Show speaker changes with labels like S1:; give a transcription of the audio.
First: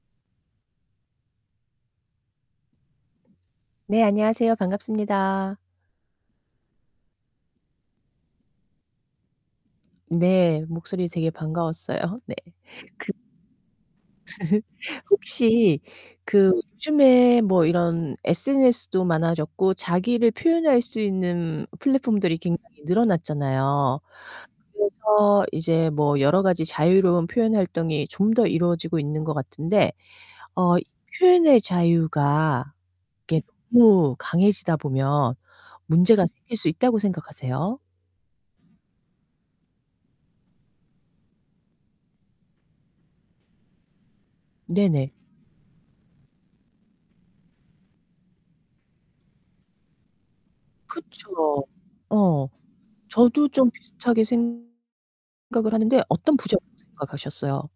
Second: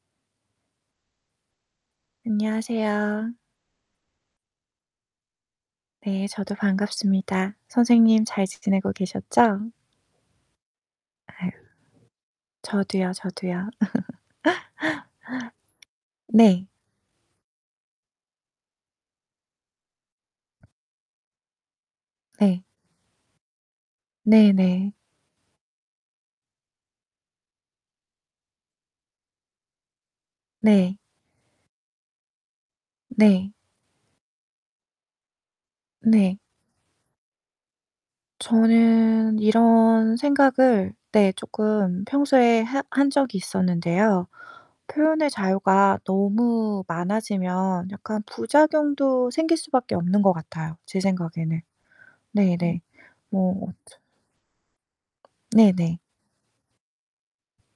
S1: 안녕하세요.
S2: 네. 안녕하세요. 반갑습니다.
S1: 네. 저도 반갑습니다. 선생님 잘 지 지내고 계셨죠?
S2: 네. 목소리 되게
S1: 아휴.
S2: 반가웠어요. 네.
S1: 저도요,
S2: 그
S1: 저도요.
S2: 혹시 그
S1: 네.
S2: 요즘에 뭐 이런 SNS도 많아졌고 자기를 표현할 수 있는 플랫폼들이
S1: 네.
S2: 굉장히 늘어났잖아요.
S1: 네 네.
S2: 그래서 이제 뭐 여러 가지 자유로운 표현 활동이 좀 더 이루어지고 있는 것 같은데 어
S1: 네.
S2: 이 표현의 자유가 이게
S1: 네.
S2: 너무 강해지다 보면 문제가
S1: 네.
S2: 생길 수 있다고 생각하세요?
S1: 저는 이런 생각을 네 쪼끔 평소에 해 한 적이 있었는데요.
S2: 네네.
S1: 표현의 자유가 너무 많아지면 약간 부작용도 생길 수밖에 없는 것 같아요, 제 생각에는.
S2: 그쵸? 어.
S1: 네네.
S2: 저도 좀
S1: 뭐 처
S2: 비슷하게 생각을 하는데
S1: 네네.
S2: 어떤 부작용 생각하셨어요?